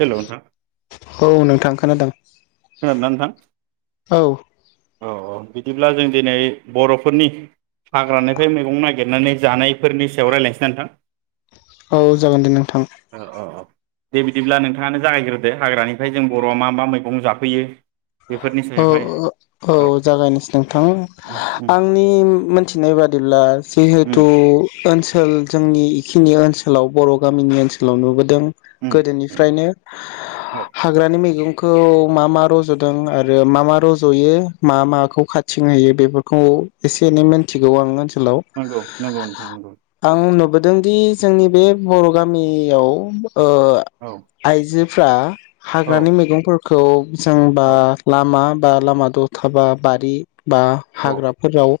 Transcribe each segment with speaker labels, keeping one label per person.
Speaker 1: हेल' नोंथां
Speaker 2: औ नोंथां खोनादों।
Speaker 1: खोनादों ना नोंथां?
Speaker 2: औ
Speaker 1: औ औ बिदिब्ला जों दिनै बर'फोरनि हाग्रानिफ्राय मैगं नागिरनानै जानायफोरनि सायाव रायलायनोसै ना नोंथां।
Speaker 2: औ जागोन दे नोंथां।
Speaker 1: औ औ औ दे बिदिब्ला नोंथाङानो जागायग्रोदो हाग्रानिफ्राय जों बर'आ मा मा मैगं जा होयो‌
Speaker 2: औ औ जागोन नोंथां
Speaker 1: उम
Speaker 2: आंनि मिथिनाय बादि ब्ला
Speaker 1: उम
Speaker 2: जिहेथु ओनस सोल जोंनि इखिनि ओनसोलाव बर गामिनि ओनसोलाव नुबोदों।
Speaker 1: उम उम
Speaker 2: गोदोनिफ्रायनो
Speaker 1: औ
Speaker 2: हाग्रानि मैगं खौ मा मा रज दों आरो मा मा रजयो मा माखौ खाथिं होयो बेफोरखौ एसे एनै मोनथिगौ आं ओनसोलाव
Speaker 1: नंगौ नंगौ नोंथां नंगौ।
Speaker 2: जोंदि जोंनि बे बर' गामियाव ओ
Speaker 1: औ
Speaker 2: आइजो फ्रा
Speaker 1: औ
Speaker 2: हाग्रानि मैगंफोर खौ जों बा
Speaker 1: औ
Speaker 2: लामा बा लामा द'था बा बारि बा
Speaker 1: औ
Speaker 2: हाग्राफोराव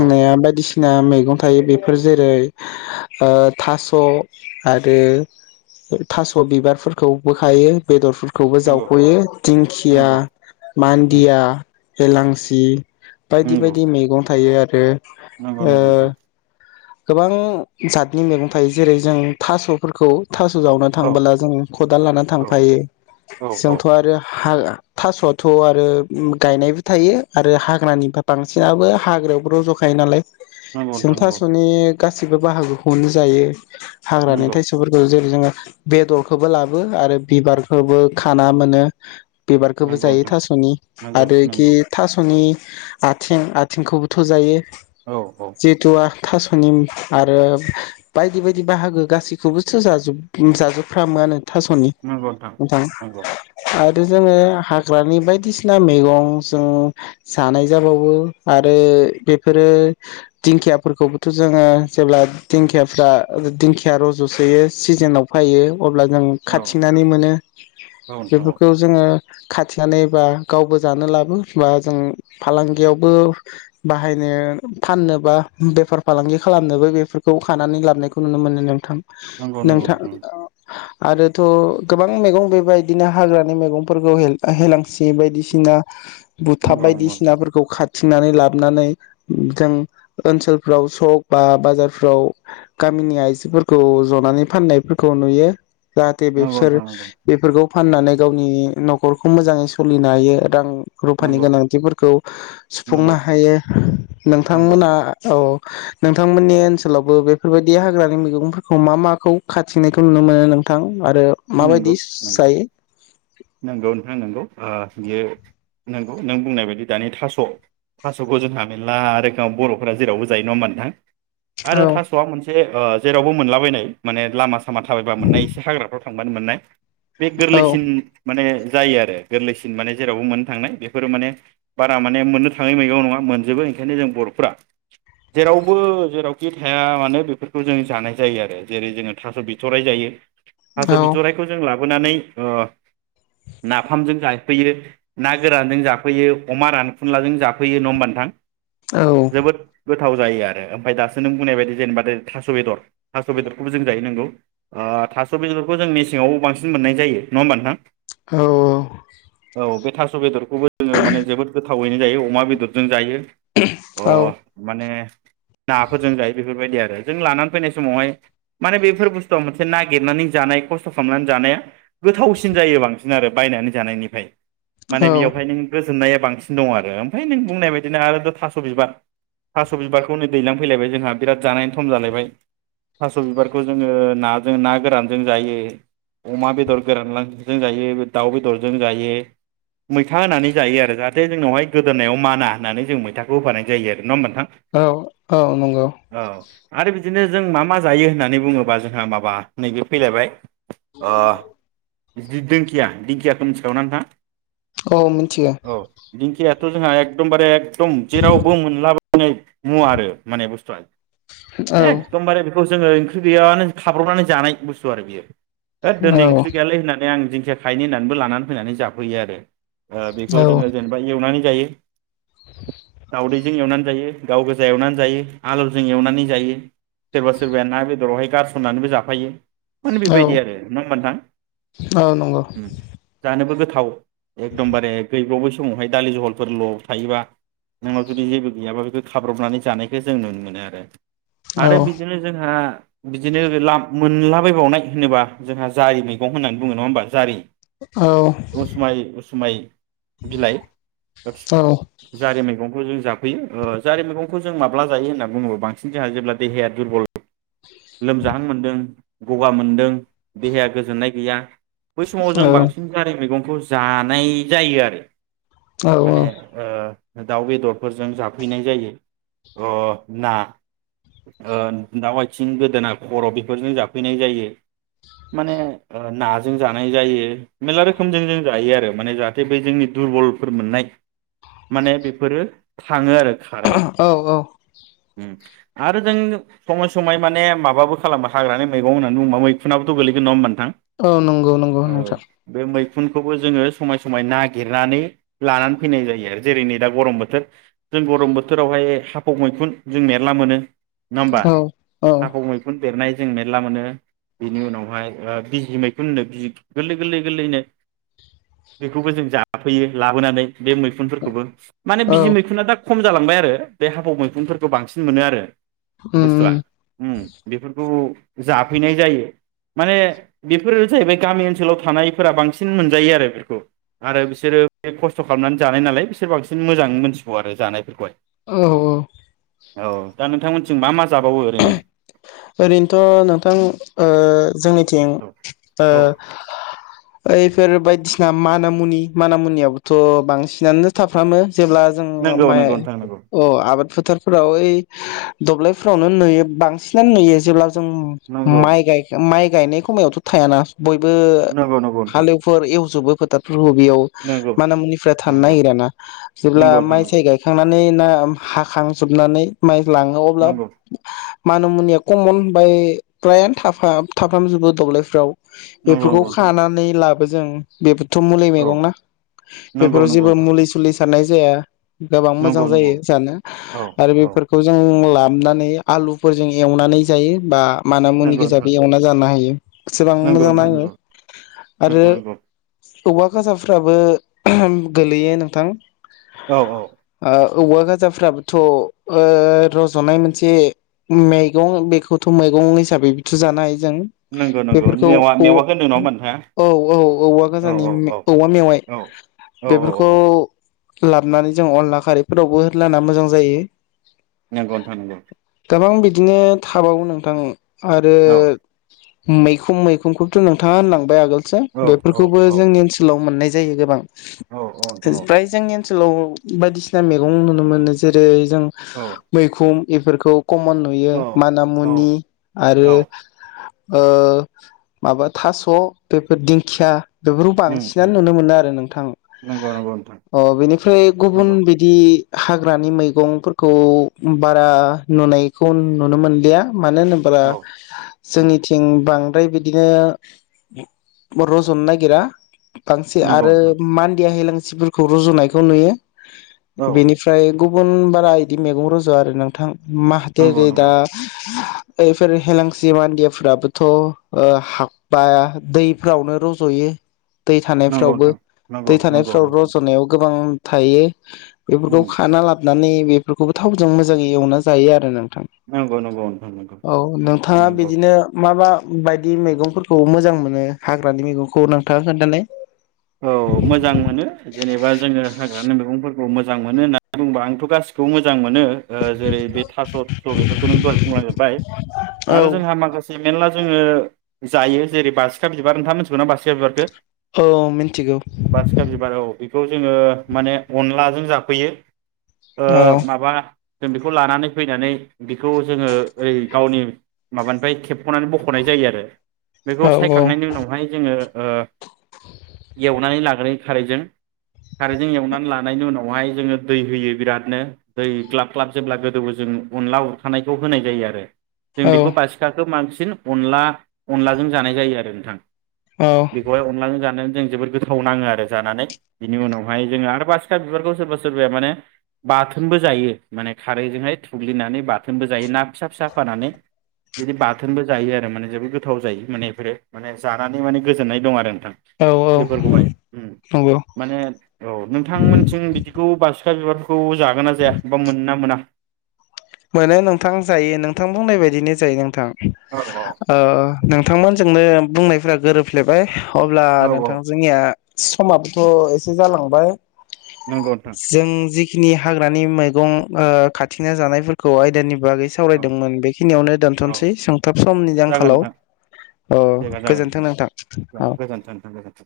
Speaker 1: औ
Speaker 2: बायदिसि ना मैगं थायो। बेफोर जेरै ओ थास' आरो थास' बिबारफोरखौबो खायो बेदरफोर खौबो
Speaker 1: नंगौ
Speaker 2: जावख'यो, दिंखि या
Speaker 1: नंगौ उम
Speaker 2: मान्दिया हेलांसि बायदि
Speaker 1: नंगौ
Speaker 2: बायदि मैगं थायो आर आरो
Speaker 1: नंगौ
Speaker 2: ओ
Speaker 1: नंगौ नोंथां।
Speaker 2: गोबां जातनि मैगं थायो जेरै जों थास'फोरखौ थास' जावनो
Speaker 1: औ
Speaker 2: थांबोला जों खदाल लाना
Speaker 1: औ
Speaker 2: थांफायो।
Speaker 1: औ औ
Speaker 2: जोंथ' आरो हाग थास'आथ' आरो गायनायबो थायो आरो हाग्रानिफ्राय बांसिनाबो हाग्रायावबो रज'खायो नालाय
Speaker 1: नंगौ नोंथां नंगौ।
Speaker 2: बे गासिबो बाहागोखौनो जायो। हाग्रानि
Speaker 1: नंगौ
Speaker 2: थायस'फोरखौ जेरै जोङो बेदरखौबो लाबो आरो बिबारखौबो खाना मोनो। बिबारखोबो
Speaker 1: नंगौ
Speaker 2: जायो
Speaker 1: नोंथां
Speaker 2: थास'नि
Speaker 1: नंगौ
Speaker 2: आरो इखि
Speaker 1: नंगौ
Speaker 2: थास'नि आथिं आथिंखौबोथ' जायो।
Speaker 1: औ औ।
Speaker 2: जिहेथु थास'नि आरो बायदि बायदि बाहागो गासैखोबोसो जाजोब जाजोबफ्रामोआनो। थास'नि नोंथां
Speaker 1: नंगौ
Speaker 2: आरो
Speaker 1: औ
Speaker 2: जोङो हा ग्रानि बायदिसिना मैगं जों जानाय जाबावो आरो बेफोरो दिंखियाफोरखौ जोङो जेब्ला दिंखियाफ्रा दिंखिया रज'सोयो सिजोनाव फायो अब्ला जों
Speaker 1: औ
Speaker 2: खाथिंनानै मोनो
Speaker 1: औ नोंथां औ
Speaker 2: बेफोरखौ जोङो खाथिंनानै बा गावबो जानो लाबो बा जों फालांगियावबो बाहायनो फाननो बा बेफोर फालांगि खालामनोबो बेफोरखौ खानानै लाबनायखौ नुनो मोनो नोंथां।
Speaker 1: नंगौ नंगौ नोंथां।
Speaker 2: आरोथ' गोबां मैगं बेबायदिनो हाग्रानि मैगंफोरबो हे-हेलां सि बायदिसिना बुथा
Speaker 1: नंगौ नंगौ नोंथां
Speaker 2: बायदिसिनाफोरखौ खा थिनानै लाबनानै जों ओनसोल फ्राव सक बा बाजारफ्राव गामिनि आइजोफोरखौ ज'नानै फाननायफोरखौ नुयो। जाहाथे
Speaker 1: नंगौ
Speaker 2: बेसोर
Speaker 1: नोंथां
Speaker 2: बेफोरखौ फाननानै गावनि नखरखौ मोजाङै सोलिनो हायो रां रुफानि
Speaker 1: नंगौ
Speaker 2: गोनांथिफोरखौ
Speaker 1: नंगौ
Speaker 2: सुफुंनो हायो
Speaker 1: नंगौ नंगौ
Speaker 2: नोंथांमोना औ नोंथांमोननि ओनसोलावबो बेफोरबायदि हाग्रानि मैगंफोरखौ मा माखौ खाथिनायखौ नुनो मोनो नोंथां आरो
Speaker 1: नंगौ
Speaker 2: माबायदि
Speaker 1: नंगौ
Speaker 2: जायो
Speaker 1: नंगौ नोंथां नंगौ ओ बियो नंगौ नों बुंनाय बायदि दानि थास थासखौ जोंहा मेरला रोखोमाव बरफोरा जेरावबो जायो नङा होमबा नोंथां आरो
Speaker 2: औ
Speaker 1: थासआ मोनसे ओ जेरावबो मोनला बबायनाय माने लामा खामा थाबायबा मोननाय एसे हाग्राफोर थांबानो मोननाय बे गोरलैसिन
Speaker 2: औ
Speaker 1: माने जायो आरो गोरलैसिन माने जेरावबो मोननो थांनाय बेफोरो माने बारा माने मोननो थाङै मैगं नङा मोनजोबो ओंखायनो जों बरफोरा जेरावबो जेरावखि थाया मानो बेफोरखौ जों जानाय जायो आरो जेरै जोङो थास बिथराइ जायो थास
Speaker 2: औ
Speaker 1: बिथराइखौ जों ला लाबोनानै ओ नाफामजों जाफैयो ना गोरानजों जाफैयो अमा रानखुनलाजों जाफैयो नङ होमबानोथां
Speaker 2: औ
Speaker 1: जोबोद थाव जायो आरो ओमफाय दासो नों बुंनाय बादि जेनेबा दो थास'बेदर थास'बेदरखौबो जों जायो नंगौ आ था- सबेदरखौ जों मेसेंआव बांसिन मोननाय जायो नङा होमबा नोंथां
Speaker 2: औ औ
Speaker 1: औ बे थास'बेदर खौबो जोंओ माने जोबोद गो- थावैनो जायो अमा बेदरजों जायो
Speaker 2: [unintelligible]
Speaker 1: अ
Speaker 2: औ
Speaker 1: माने नाफोरजों जायो बेफोरबायदि आरो जों लानानै फैनाय समावहाय माने बेफोर बुस्थुआव मोनसे ना- नागिरनानै जानाय खस्थ' खामनानै जानाया गोथावसिन जायो बांसिन आरो बायनानै जानायनिफाय माने
Speaker 2: औ
Speaker 1: बेयावहाय नों गोजोननाया बांसिनदं आरो ओमफाय नों बुंनाय बायदिनो आरोथ' थास' बिबार थास' बिबारखौनै दैलां फैलाइबाय जोंहा बिराद जानायनि थम जालायबाय थास'बिबारखौ जोंओ ना- जों ना गोरानजों जायो अमा बेदर गोरानलां जों जायो दाउ बेदरजों जायो मैथा होनानै जायो आरो जाहाथे जोंनावहाय गोदोननायाव माना होननानै जों मैथाखौ होफानाय जायो आरो नङा होमबा नोंथां
Speaker 2: औ औ नंगौ
Speaker 1: औ आरो बिदिनो जों मा मा जायो होननानै बुङोबा जोंहा मा- बा नैबेयाव फैलायबाय अ दि-दि-दिंखिया दिंखियाखौ मिथिखागौना नोंथां?
Speaker 2: औ मिथिगो
Speaker 1: खियाथ' जोंहा एकडमबारे दं जेरावबो मोनलाबाय [inaudible] मुवा आरो माने बुस्थुआ
Speaker 2: औ
Speaker 1: एकडमबारे बेखौ जोङो ओंख्रि गैयाबानो खाब्रबनानै जानाय बुस्थु आरो बेयो। होद दोनै
Speaker 2: औ
Speaker 1: ओंख्रि गैयालै होननानै आं दिंखिया खायैनि होननानैबो लानानै फैनानै जाफैनानै ओ बेखौ
Speaker 2: औ
Speaker 1: जोङो जेनेबा एवनानै जायो [inaudible] दावदैजों एवनानै जायो गावगोजा एवनानै जायो आलुजों एवनानै जायो, सोरबा-सोरबाया ना बेदर आवहाय गारस ननानैबो जाफायो। माने
Speaker 2: औ
Speaker 1: बेबायदि आरो नङा होमबा नोंथां?
Speaker 2: औ नंगौ
Speaker 1: उम जानोबो गो थाव एकडमबारे गैबावबायसो समावहाय दालि जहलफोरल' थायोबा नोंनाव जुदि जेबो गैयाबा बेखौ खाब्रबनानै जानायखो जों नुनो मोनो आरो।
Speaker 2: औ
Speaker 1: आरो बिदिनो जोंहा बि दिनो मोनलाबायबावनाय होनोबा जोंहा जारि मैगं होननानै बुङो नङा होमबा जारि।
Speaker 2: औ
Speaker 1: उसुमाय उसुमाय, बिलाइ
Speaker 2: औ
Speaker 1: जारि मैगंखौ जों जाफैयो ओ जारि मैगंखौ जों माब्ला जायो होनना बुङोबो बांसिन जोंहा जेब्ला देहाया दुरबल लोमजाहां मोनदों। गगा मोनदों देहाया गोजोननाय गैया। बै समाव जों बांसिन जारि मैगं। खौ जानाय जायो आरो।
Speaker 2: औ
Speaker 1: [inaudible] माने ओ दाउ बेदरफोरजों जाफैनाय जायो। ना दाउ आथि गोदोना खर' बेफोरजों जाफैनाय जायो माने नाजों जानाय जायो मेरला रोखोमजों जों जायो आरो माने जाहाथे जोंनि दुरबलफोर मोननाय, माने बेफोरो थाङो आरो। खारो
Speaker 2: [unintelligible] औ औ।
Speaker 1: उम आरो जों समा माय माने माबाबो खालामो हाग्रानि मैगं होननानै बुंङोबा मैखुनाबो' गोलैगोन नङा होनबा
Speaker 2: औ नंगौ नंगौ नोंथां।
Speaker 1: मैखुनखौबो जोङो समाय समाय नागिरनानै लानानै फैनाय जायो आरो जेरै नै दा गरम बोथोर जों गरम बोथोरावहाय हाफाआव मैखुन जों मेरला मोनो। नङा होमबा?
Speaker 2: औ औ
Speaker 1: हाफाव मैखुन। बेरनाय जों मेरला मोनो। बेनि उनावहाय बिजि मैखुन होनो बिजि गोरलै गोरलै गोरलैनो, बेखौबो जों जाफैयो लाबोनानै बे मैखुनफोरखौबो। माने
Speaker 2: औ
Speaker 1: बिजि मैखुनना दा खम जालांबाय आरो बे हाफाव मैखुनफोरखौ बांसिन मोनो आरो। बुस्थुआ
Speaker 2: उम
Speaker 1: उम बेफोरखौ जाफैनाय जायो माने बेफोरो जाहैबाय गामि ओनसोलाव थानायफोरा बांसिन मोनजायो आरो बेफोरखौ आरो बिसोरो बे खस्थ' खालामनानै जानाय नालाय बिसोर बांसिन मोजांङै मोनथिबावो आरो जानायफोरखौहाय।
Speaker 2: औ औ।
Speaker 1: औ दा नोंथांमोनथिं मा मा जाबावो ओरैनो?
Speaker 2: ओरैनोथ' नोंथां ओ जोंनि थिं
Speaker 1: औ
Speaker 2: ओ
Speaker 1: औ
Speaker 2: बैफोर बायदिसिना माना मुनि माना मुनियाबोथ' बांसिनानो थाफ्रामो। जेब्ला जों
Speaker 1: नंगौ
Speaker 2: माइ
Speaker 1: नंगौ नोंथां नंगौ
Speaker 2: अ‌ आबाद। फोथारफोराव ओइ दब्लायफोरावनो नुयो बां सिनानो नुयो जे जों
Speaker 1: नंगौ
Speaker 2: माइ गायखां माइ। गायनाय खमायावथ' थायाना। बयबो
Speaker 1: नंगौ नंगौ नोंथां
Speaker 2: हालेफोर एवजोबो। [inaudible] बियाव
Speaker 1: नंगौ
Speaker 2: माना मुनिफोरा थानो नागिराना जेब्ला
Speaker 1: नंगौ नंगौ
Speaker 2: माइ साय
Speaker 1: नोंथां
Speaker 2: गायखांनानै ना [unintelligible] हाखांजोबनानै माइ लाङो
Speaker 1: नंगौ
Speaker 2: अब्ला मान मुनिया कमन बाय फ्रायानो थाफा-थाफ्रामजोबो द'ब्लायफ्राव।
Speaker 1: नंगौ
Speaker 2: बेफोरखौ
Speaker 1: नोंथां
Speaker 2: खानानै ला जों बे बेथ' मुलि
Speaker 1: औ
Speaker 2: मैगं ना
Speaker 1: नंगौ
Speaker 2: बेफोराव
Speaker 1: नंगौ
Speaker 2: जेबो
Speaker 1: नोंथां
Speaker 2: मुलि सुलि साननाय जाया। गोबां मोजां
Speaker 1: नंगौ
Speaker 2: जायो
Speaker 1: नंगौ
Speaker 2: जानो
Speaker 1: औ
Speaker 2: आरो
Speaker 1: औ
Speaker 2: बेफोरखौ जों ला हमनानै आलु फोरजों एवनानै जायो बा माना मुनि
Speaker 1: नंगौ नोंथां
Speaker 2: गोजाबो एवना जानो हायो। एसेबां
Speaker 1: नंगौ
Speaker 2: मोजां
Speaker 1: नोंथां
Speaker 2: नाङो
Speaker 1: नंगौ
Speaker 2: आरो
Speaker 1: नंगौ नंगौ
Speaker 2: औवा गोजामफ्राबो गोलैयो नोंथां
Speaker 1: औ औ
Speaker 2: ओ औवा गोजामफ्राबोथ' ओ रज'नाय मोनसे मेगं बेखौथ' मैगं हिसाबैबोथ' जानो हायो। जों
Speaker 1: नंगौ नंगौ
Speaker 2: बेफोरखौ
Speaker 1: मेवा
Speaker 2: औ
Speaker 1: मेवाखौ होनदों नङा
Speaker 2: औ औ औवा
Speaker 1: होमबा नोंथाङा औ औ
Speaker 2: गोजानि
Speaker 1: औ
Speaker 2: औवा मेवाइ
Speaker 1: औ औ औ
Speaker 2: बेफोरखौ
Speaker 1: औ
Speaker 2: लाबोनानै जों अनला खारैफोरावबो होलाना मोजां जायो।
Speaker 1: नोंगौ नोंथां नोंगौ।
Speaker 2: गोबां बिदिनो थाबावो नोंथां ओं आरो
Speaker 1: नंगौ
Speaker 2: मैखुम मैखुमखौथ' नोंथाङा होनलांबाय आगोल
Speaker 1: औ औ
Speaker 2: बेफोरखौबो
Speaker 1: औ
Speaker 2: जोंनि ओनसोलाव मोननाय जायो गोबां
Speaker 1: औ औ नोंथां
Speaker 2: फ्राय जोंनि नसोलाव बायदिसिना मैगं नुनो मोनो जेरै- जों
Speaker 1: औ
Speaker 2: मैखुम बेफोरखौ कमन नुयो
Speaker 1: औ
Speaker 2: आरो
Speaker 1: औ
Speaker 2: मानामुनि आरो
Speaker 1: औ
Speaker 2: ओ माबा थास' बेफोर दिंखिया बेफोरखौ
Speaker 1: उम उम
Speaker 2: बांसिनानो नुनो मोनो आरो नोंथां
Speaker 1: नंगौ नंगौ नोंथां
Speaker 2: अ बेनिफ्राय गुबुन
Speaker 1: नंगौ
Speaker 2: बिदि हाग्रानि मैगंफोरखौ बारा नुनायखौ नुनो मोनलिया मानो होनोब्ला
Speaker 1: औ
Speaker 2: जोंनिथिं बां फ्राय बिदिनो रज'न नागिरा बांसि
Speaker 1: नंगौ
Speaker 2: आरो
Speaker 1: नोंथां
Speaker 2: मान्दिया हैलांस नसिफोरखौ रुजुनायखौ नुयो।
Speaker 1: औ
Speaker 2: बेनिफ्राय गुबुन बारा बिदि मैगं रज' आरो नोंथां। माहाथे
Speaker 1: नंगौ
Speaker 2: गै दा
Speaker 1: नंगौ
Speaker 2: फोर हेलांसि मानदियाफ्राबोथ' ओ हाब बा दैफोरावनो रज'यो। दै
Speaker 1: नंगौ
Speaker 2: थानायफ्रावबो
Speaker 1: नोंथां नंगौ
Speaker 2: दै
Speaker 1: नंगौ
Speaker 2: थानायफ्राव
Speaker 1: नंगौ नोंथां
Speaker 2: रज'नायाव गोबां थायो। बेफोरखौ
Speaker 1: उम
Speaker 2: खाना लाबानै बेफोरखौबो थावजों मोजाङै एवना जायो आरो नों। थां
Speaker 1: नंगौ नंगौ नोंथां नंगौ
Speaker 2: औ नोंथाङा
Speaker 1: नंगौ
Speaker 2: बिदिनो माबा। बायदि मैगंफोरखौ मोजां मोनो हाग्रानि मैगंखौ नोंथाङ खोनथालाय
Speaker 1: औ मोजां मोनो जेनेबा जोङो। हाग्रानि मैगंफोरखौ मोजां मोनो होननानै बुंबा आंथ' गासिखौबो मोजां मोनो। ओ जेरै बे थास' थुस' बेफोरखौ नों दहाय बुंलजोबबाय
Speaker 2: औ
Speaker 1: आरो जोंहा माखासे। मेरला जोङो जायो जेरै बासिखा बिबार नोंथाङा मोनथिगौ ना बासिखा बिबारखौ।
Speaker 2: औ मिथिगौ।
Speaker 1: बासिखा बिबार औ बेखौ जोङो माने अनलाजों जाफैयो। ओ
Speaker 2: औ
Speaker 1: माबा जों बेखौ लानानै फैनानै बेखौ जोङो ओइ गावनि माबानिफ्राय खेबख'नानै बख'नाय जायो आरो। बेखौ
Speaker 2: औ औ
Speaker 1: सायखांनायनि उनावहाय जोङो एवनानै लाग्रो खारैजों खारैजों एवनानै लानायनि उनावहाय जोङो दै होयो बिरादनो दै ग्लाब ग्लाब जेब्ला गोदोबो जों अनला उरखानायखौ होनाय जायो आरो। जों
Speaker 2: औ
Speaker 1: बेखौ बासिखाखो मांसिन। बांसिन अनला अनलाजों जानाय जायो आरो नोंथां।
Speaker 2: औ
Speaker 1: बेखौहाय अनला जानो। जों जोबोर गोथाव नाङो आरो जानानै बिनि उनावहाय जोङो आरो बासिखा बिबारखौ सोरबा सोरबाया माने बाथोनबो जायो माने खारैजोंहाय थुग्लिनानै बाथोनबो जायो ना फिसा फिसा फानानै बिदि बाथोनबो जायो आरो माने जोबोद गोथाव जायो मानेफोरो माने जानानै माने गोजोननाय दं आरो नोंथां।
Speaker 2: औ औ
Speaker 1: बेफोरखौहाय
Speaker 2: नंगौ
Speaker 1: माने औ नोंथांमोनथिं बिदिखौ बास [inaudible] खौ जागोन ना जाया बा मोनोना मोना।
Speaker 2: मोनो नोंथां जायो नोंथां बुंनाय बायदिनो जायो नोंथां।
Speaker 1: औ
Speaker 2: नोंथांमोन जोंनो बुंनायफोरा गोरोबफ्लेबाय। अब्ला
Speaker 1: औ औ
Speaker 2: नोंथां जोंनिया समाबोथ' एसे जालांबाय
Speaker 1: नंगौ नोंथां
Speaker 2: जों जि खिनि हा खौहाय दानिब बागै
Speaker 1: औ
Speaker 2: सावरायदोंमोन बेखिनियावनो
Speaker 1: औ
Speaker 2: दोनथ'सै सोंथाब समनि
Speaker 1: जागोन
Speaker 2: आंखालाव
Speaker 1: नोंथां
Speaker 2: औ
Speaker 1: जागोन जागोन
Speaker 2: गोजोन्थों नोंथां औ
Speaker 1: गोजोन्थों नोंथां गोजोन्थों